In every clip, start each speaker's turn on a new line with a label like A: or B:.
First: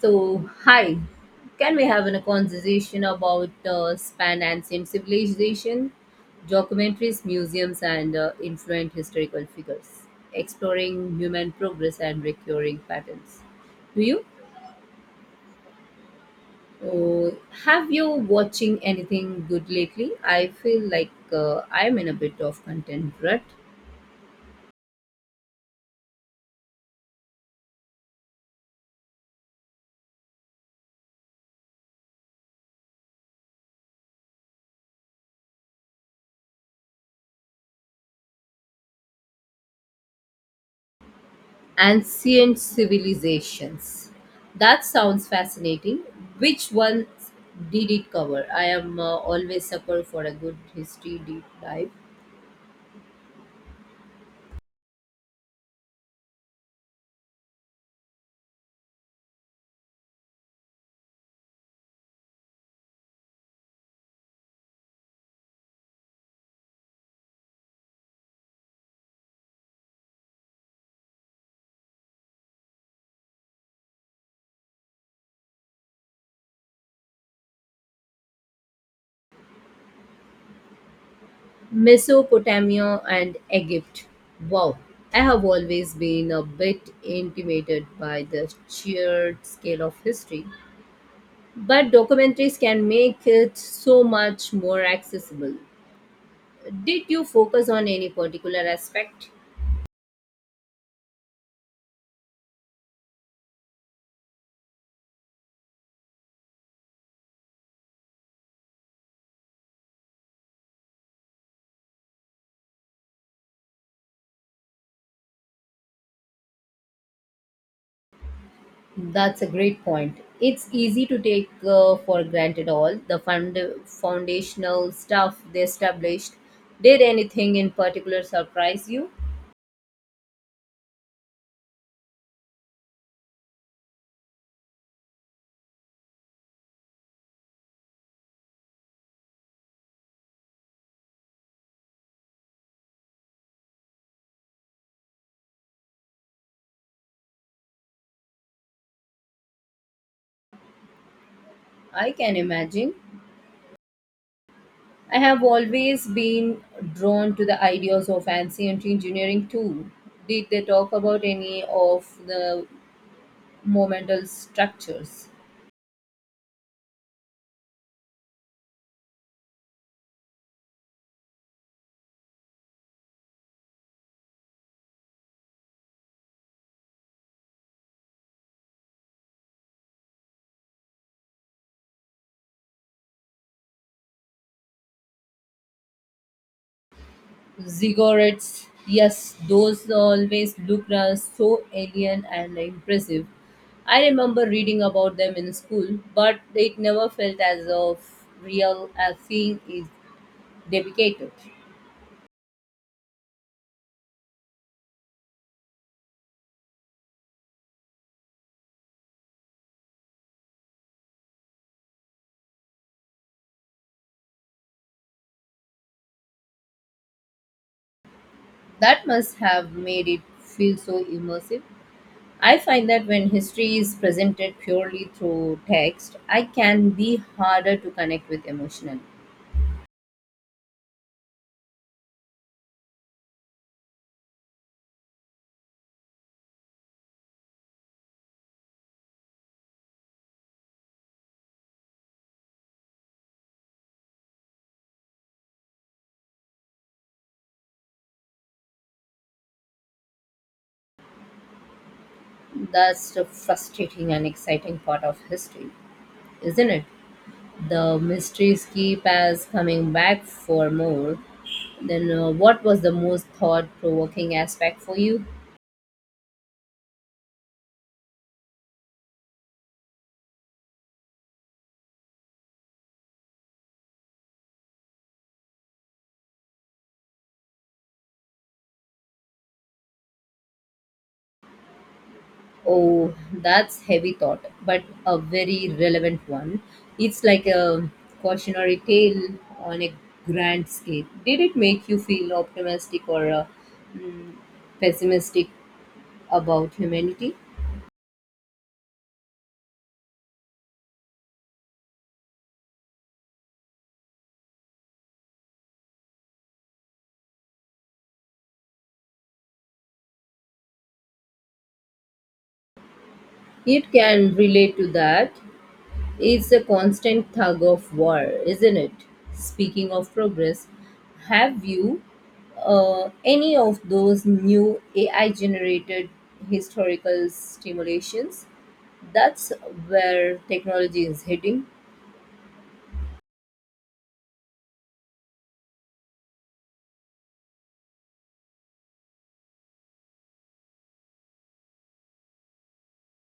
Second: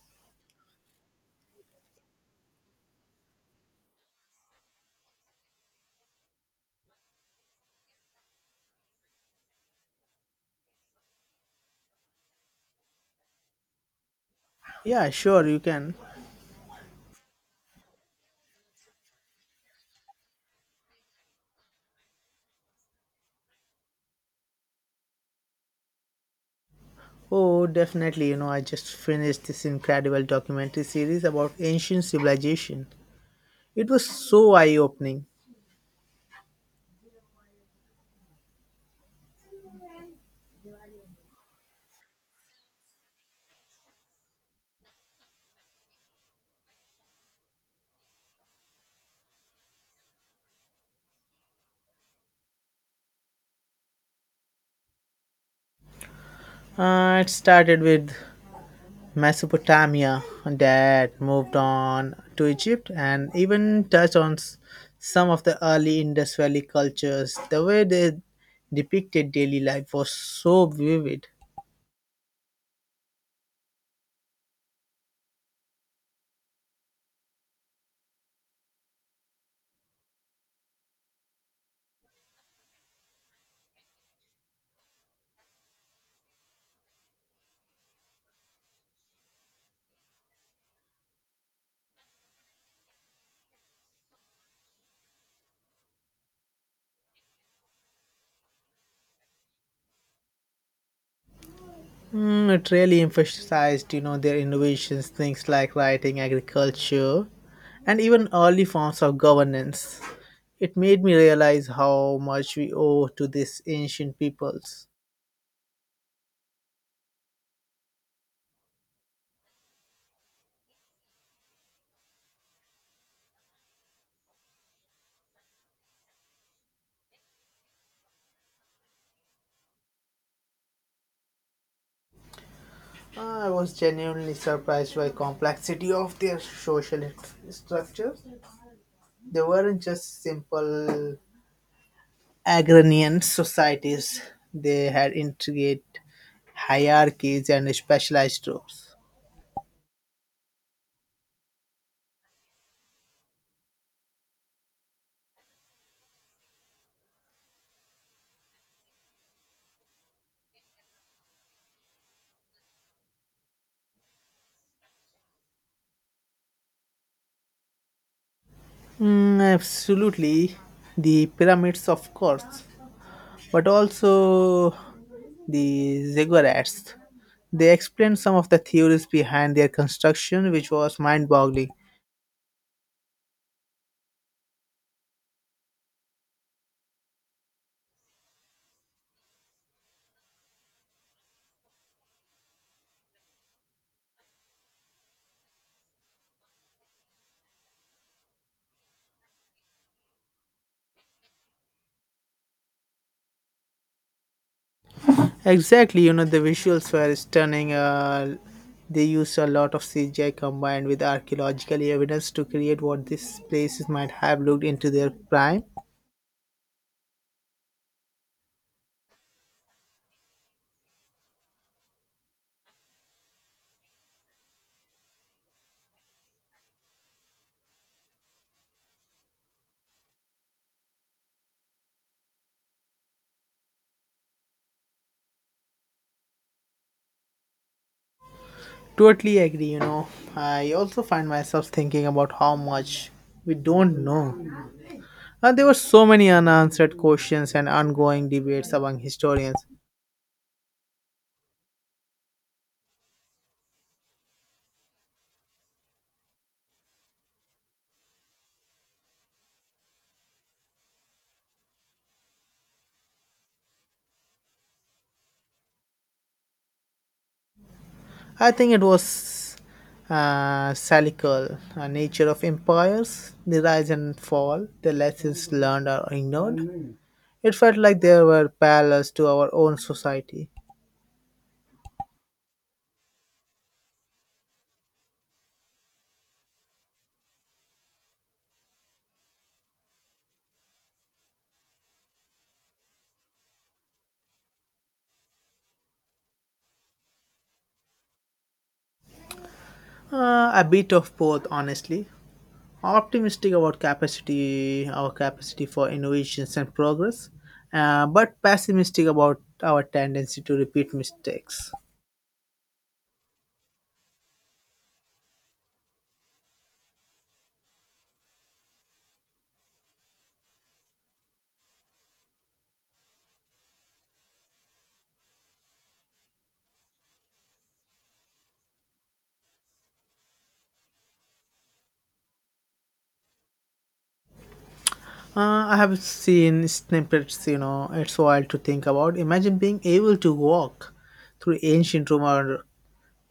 A: So, hi, can we have a conversation about span and same civilization, documentaries, museums, and influent historical figures, exploring human progress and recurring patterns? Do you?
B: Yeah, sure, you can.
A: Uh, have you watching anything good lately? I feel like I'm in a bit of content rut.
B: Oh, definitely. I just finished this incredible documentary series about ancient civilization. It was so eye opening.
A: Ancient civilizations. That sounds fascinating. Which one did it cover? I am always sucker for a good history deep dive.
B: It started with Mesopotamia, that moved on to Egypt, and even touched on some of the early Indus Valley cultures. The way they depicted daily life was so vivid.
A: Mesopotamia and Egypt. Wow. I have always been a bit intimidated by the sheer scale of history, but documentaries can make it so much more accessible. Did you focus on any particular aspect?
B: Mm, it really emphasized, their innovations, things like writing, agriculture, and even early forms of governance. It made me realize how much we owe to these ancient peoples.
A: That's a great point. It's easy to take for granted all the foundational stuff they established. Did anything in particular surprise you?
B: I was genuinely surprised by complexity of their social structures. They weren't just simple agrarian societies. They had intricate hierarchies and specialized groups.
A: I can imagine. I have always been drawn to the ideas of ancient engineering too. Did they talk about any of the momental structures?
B: Mm, absolutely, the pyramids, of course, but also the ziggurats. They explained some of the theories behind their construction, which was mind-boggling.
A: Ziggurats. Yes, those always look so alien and impressive. I remember reading about them in school, but it never felt as of real as seeing is dedicated.
B: Exactly, the visuals were stunning. They used a lot of CGI combined with archaeological evidence to create what these places might have looked into their prime.
A: That must have made it feel so immersive. I find that when history is presented purely through text, I can be harder to connect with emotionally.
B: Totally agree. I also find myself thinking about how much we don't know. And there were so many unanswered questions and ongoing debates among historians.
A: That's the frustrating and exciting part of history, isn't it? The mysteries keep us coming back for more. Then, what was the most thought provoking aspect for you?
B: I think it was cyclical nature of empires, the rise and fall, the lessons learned or ignored. It felt like there were parallels to our own society.
A: Oh, that's heavy thought, but a very relevant one. It's like a cautionary tale on a grand scale. Did it make you feel optimistic or mm, pessimistic about humanity?
B: A bit of both, honestly. Optimistic about capacity, our capacity for innovations and progress, but pessimistic about our tendency to repeat mistakes.
A: It can relate to that. It's a constant tug of war, isn't it? Speaking of progress, have you any of those new AI generated historical stimulations? That's where technology is heading.
B: I have seen snippets, it's wild to think about. Imagine being able to walk through ancient Rome or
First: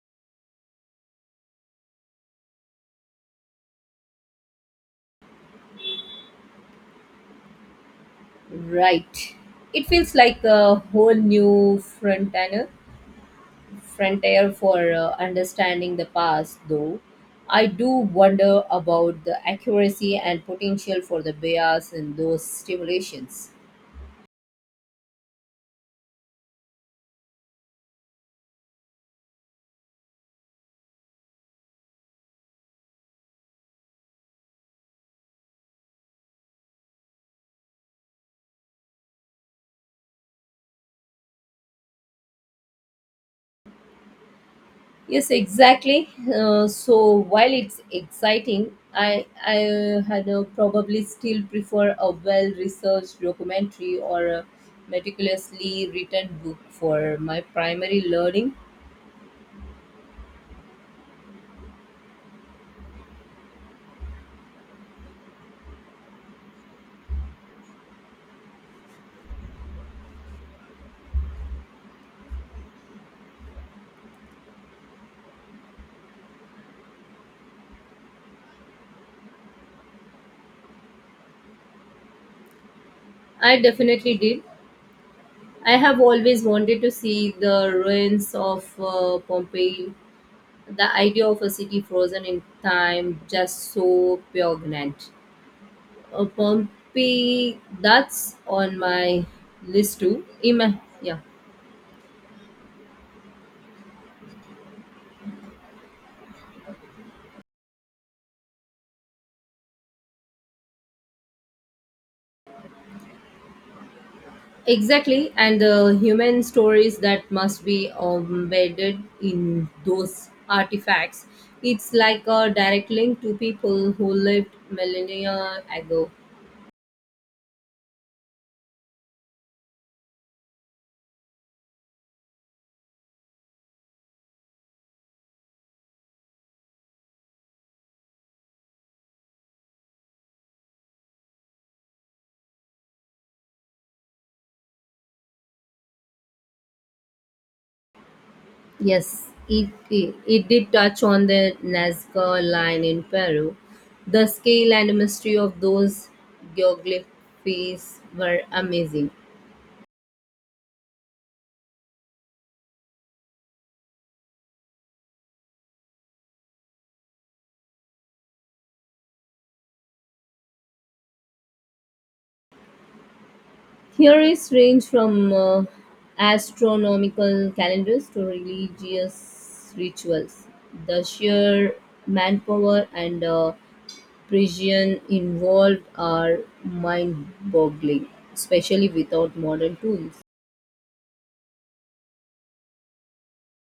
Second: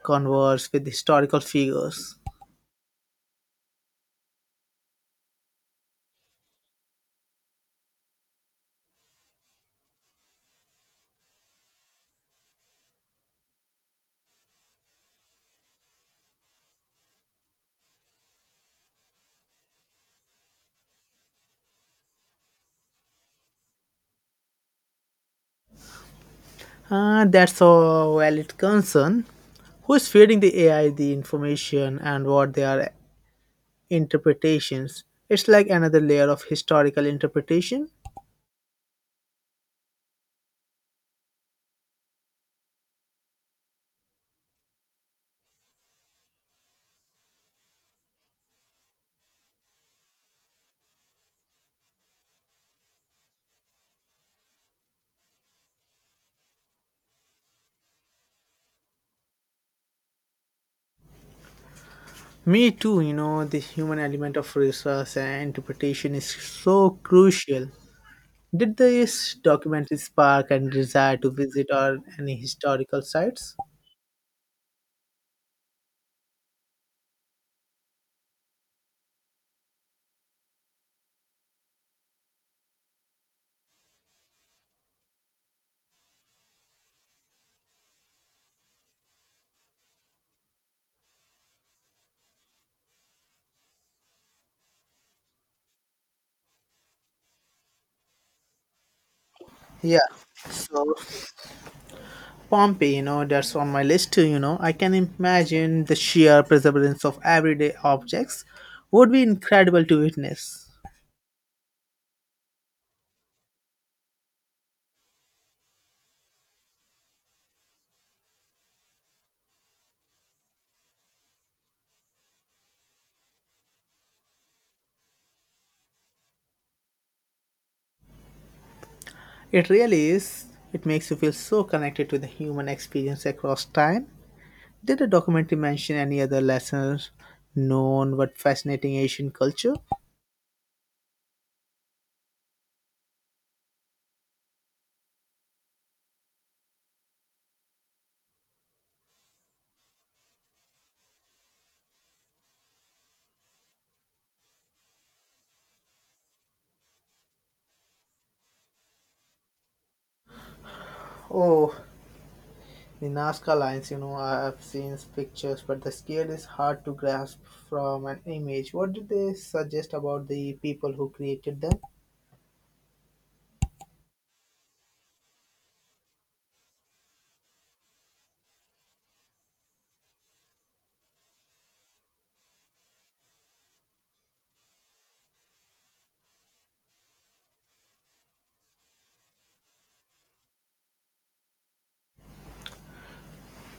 B: converse with historical figures.
A: Right. It feels like a whole new frontier for understanding the past, though. I do wonder about the accuracy and potential for the bias in those stimulations.
B: That's a valid concern. Who is feeding the AI the information and what their interpretations? It's like another layer of historical interpretation.
A: Yes, exactly. So while it's exciting, I had probably still prefer a well-researched documentary or a meticulously written book for my primary learning.
B: Me too, the human element of research and interpretation is so crucial. Did this documentary spark any desire to visit or any historical sites?
A: I definitely did. I have always wanted to see the ruins of Pompeii. The idea of a city frozen in time just so poignant. Pompeii, that's on my list
B: Yeah.
A: too.
B: So
A: Yeah.
B: Pompeii, that's on my list too. I can imagine the sheer perseverance of everyday objects would be incredible to witness.
A: Exactly, and the human stories that must be embedded in those artifacts. It's like a direct link to people who lived millennia ago.
B: It really is. It makes you feel so connected to the human experience across time. Did the documentary mention any other lessons known but fascinating Asian culture?
A: Yes, it did touch on the Nazca line in Peru. The scale and mystery of those geographies were amazing.
B: Oh, the Nazca lines, I have seen pictures, but the scale is hard to grasp from an image. What did they suggest about the people who created them?
A: Theories range from astronomical calendars to religious rituals. The sheer manpower and precision involved are mind boggling, especially without modern tools.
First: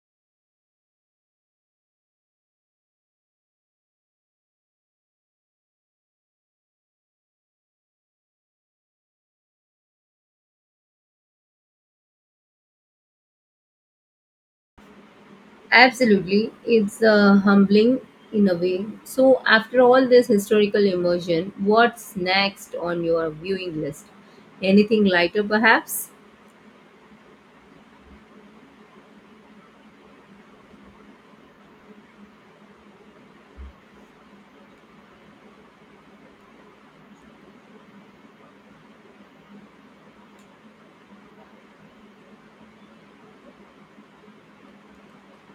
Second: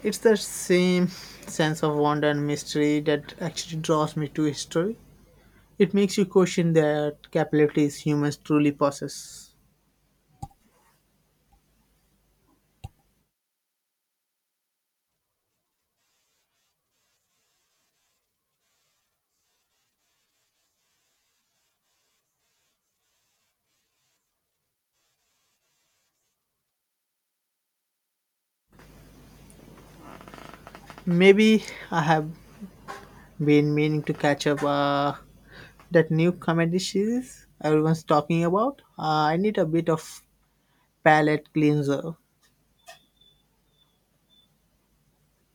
B: It's the same sense of wonder and mystery that actually draws me to history. It makes you question the capabilities humans truly possess.
A: Absolutely, it's humbling in a way. So, after all this historical immersion, what's next on your viewing list? Anything lighter, perhaps?
B: Maybe I have been meaning to catch up that new comedy series everyone's talking about. I need a bit of palate cleanser.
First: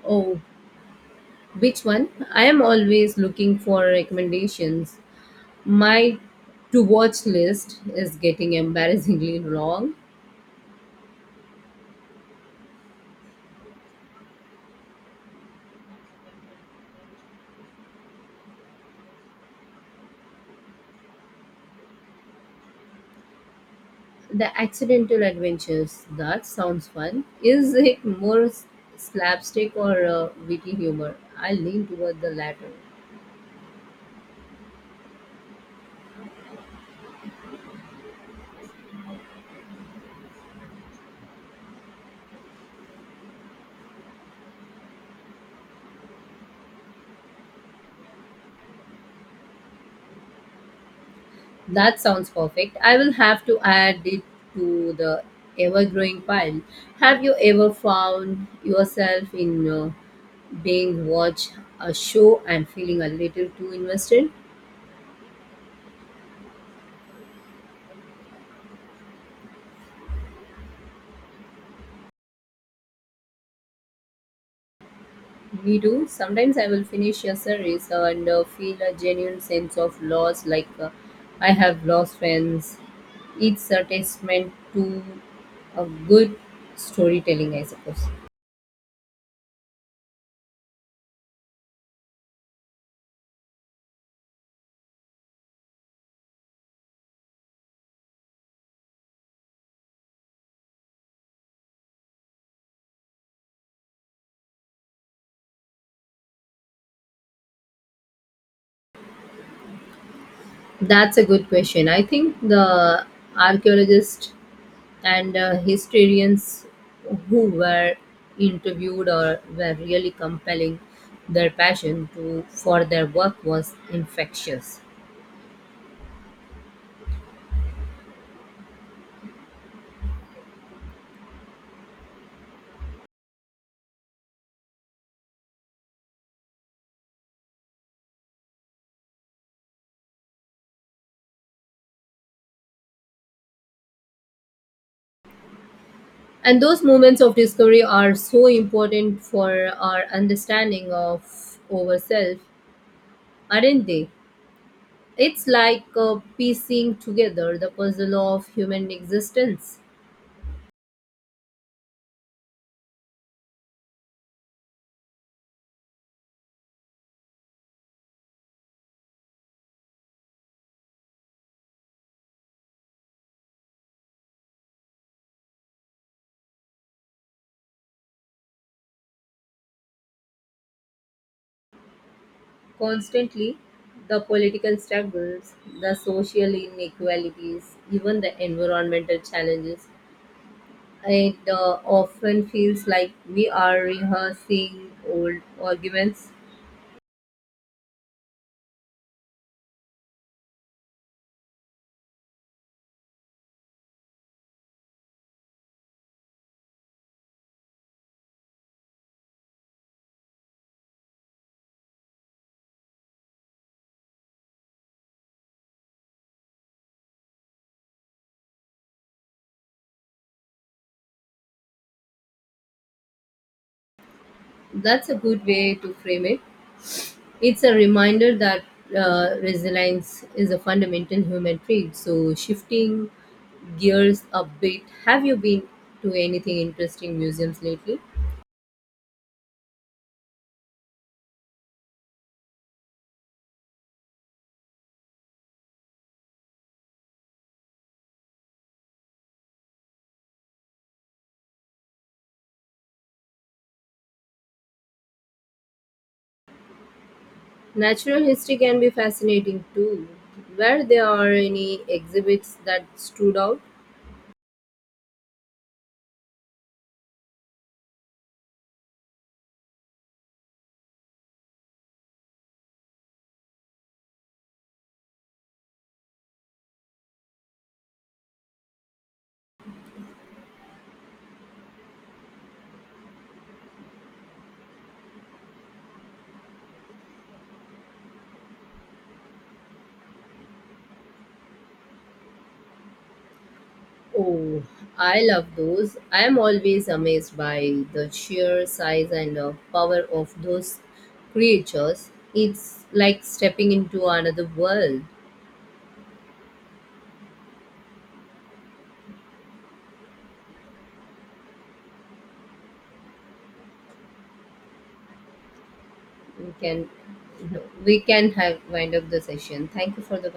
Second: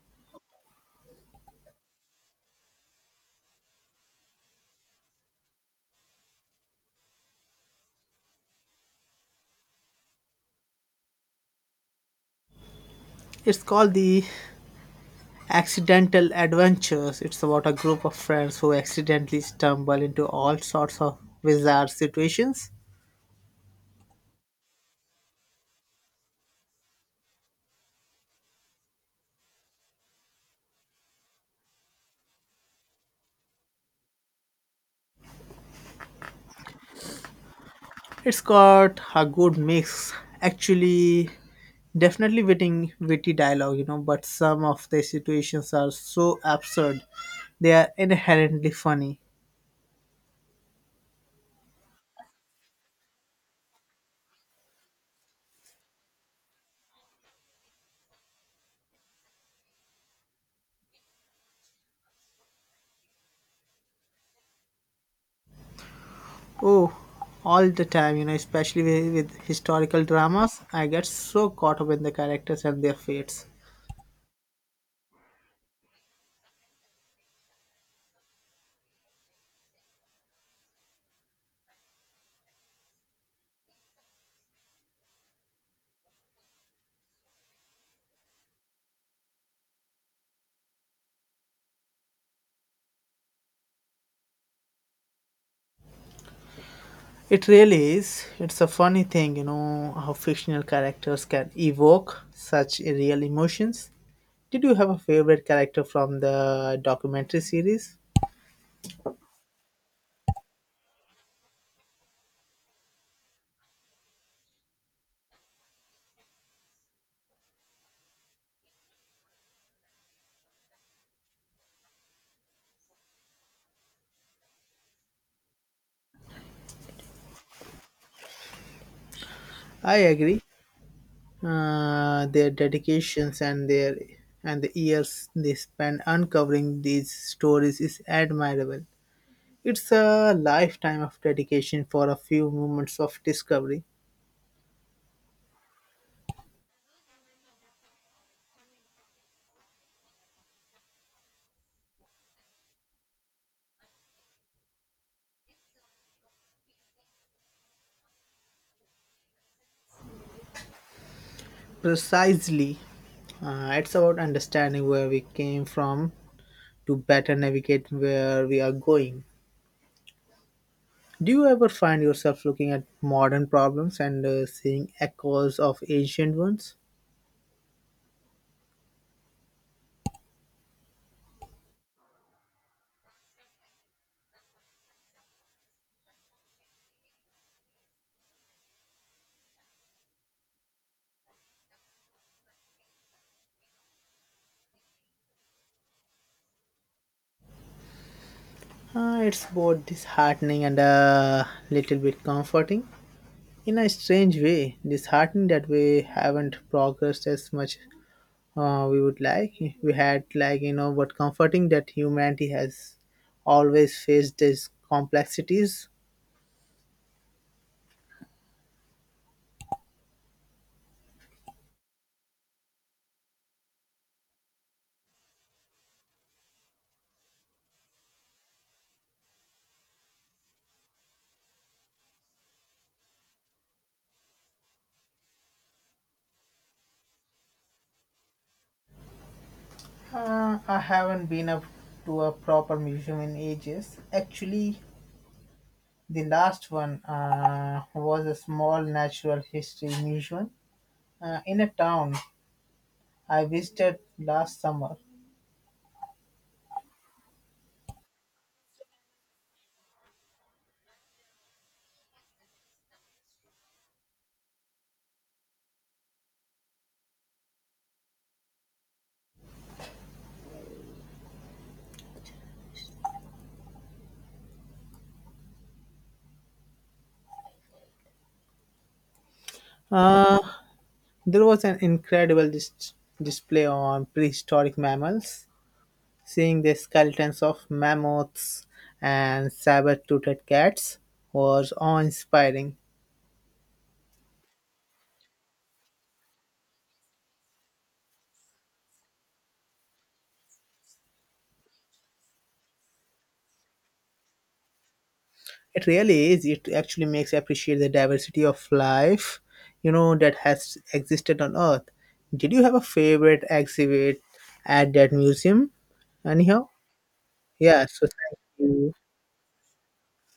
A: Oh, which one? I am always looking for recommendations. My to watch list is getting embarrassingly long.
B: It's called The Accidental Adventures. It's about a group of friends who accidentally stumble into all sorts of bizarre situations.
A: The Accidental Adventures, that sounds fun. Is it more slapstick or witty humor? I lean toward the latter.
B: It's got a good mix. Actually, definitely witty dialogue, but some of the situations are so absurd. They are inherently funny.
A: That sounds perfect. I will have to add it to the ever growing pile. Have you ever found yourself in being watch a show and feeling a little too invested?
B: Oh, all the time, especially with historical dramas. I get so caught up in the characters and their fates.
A: We do. Sometimes I will finish a series and feel a genuine sense of loss, like I have lost friends. It's a testament to a good storytelling, I suppose.
B: It really is. It's a funny thing, how fictional characters can evoke such real emotions. Did you have a favorite character from the documentary series?
A: That's a good question. I think the archaeologists and historians who were interviewed or were really compelling, their passion to for their work was infectious.
B: I agree. Their dedications and the years they spend uncovering these stories is admirable. It's a lifetime of dedication for a few moments of discovery.
A: And those moments of discovery are so important for our understanding of ourselves, aren't they? It's like piecing together the puzzle of human existence
B: Precisely. It's about understanding where we came from to better navigate where we are going. Do you ever find yourself looking at modern problems and seeing echoes of ancient ones?
A: constantly. The political struggles, the social inequalities, even the environmental challenges. It often feels like we are rehearsing old arguments.
B: It's both disheartening and a little bit comforting. In a strange way, disheartening that we haven't progressed as much we would like. We had, like, you know, but comforting that humanity has always faced these complexities.
A: That's a good way to frame it. It's a reminder that resilience is a fundamental human trait. So, shifting gears a bit, have you been to anything interesting museums lately?
B: I haven't been up to a proper museum in ages. Actually, the last one was a small natural history museum in a town I visited last summer.
A: Natural history can be fascinating too. Where there are any exhibits that stood out?
B: Uh, there was an incredible display on prehistoric mammals, seeing the skeletons of mammoths and saber toothed cats was awe inspiring.
A: Oh, I love those. I am always amazed by the sheer size and power of those creatures. It's like stepping into another world.
B: It really is. It actually makes you appreciate the diversity of life, that has existed on Earth. Did you have a favorite exhibit at that museum?
A: we
B: Anyhow,
A: can
B: yeah.
A: we
B: So
A: can
B: thank
A: have
B: you.
A: wind up the session. Thank you for the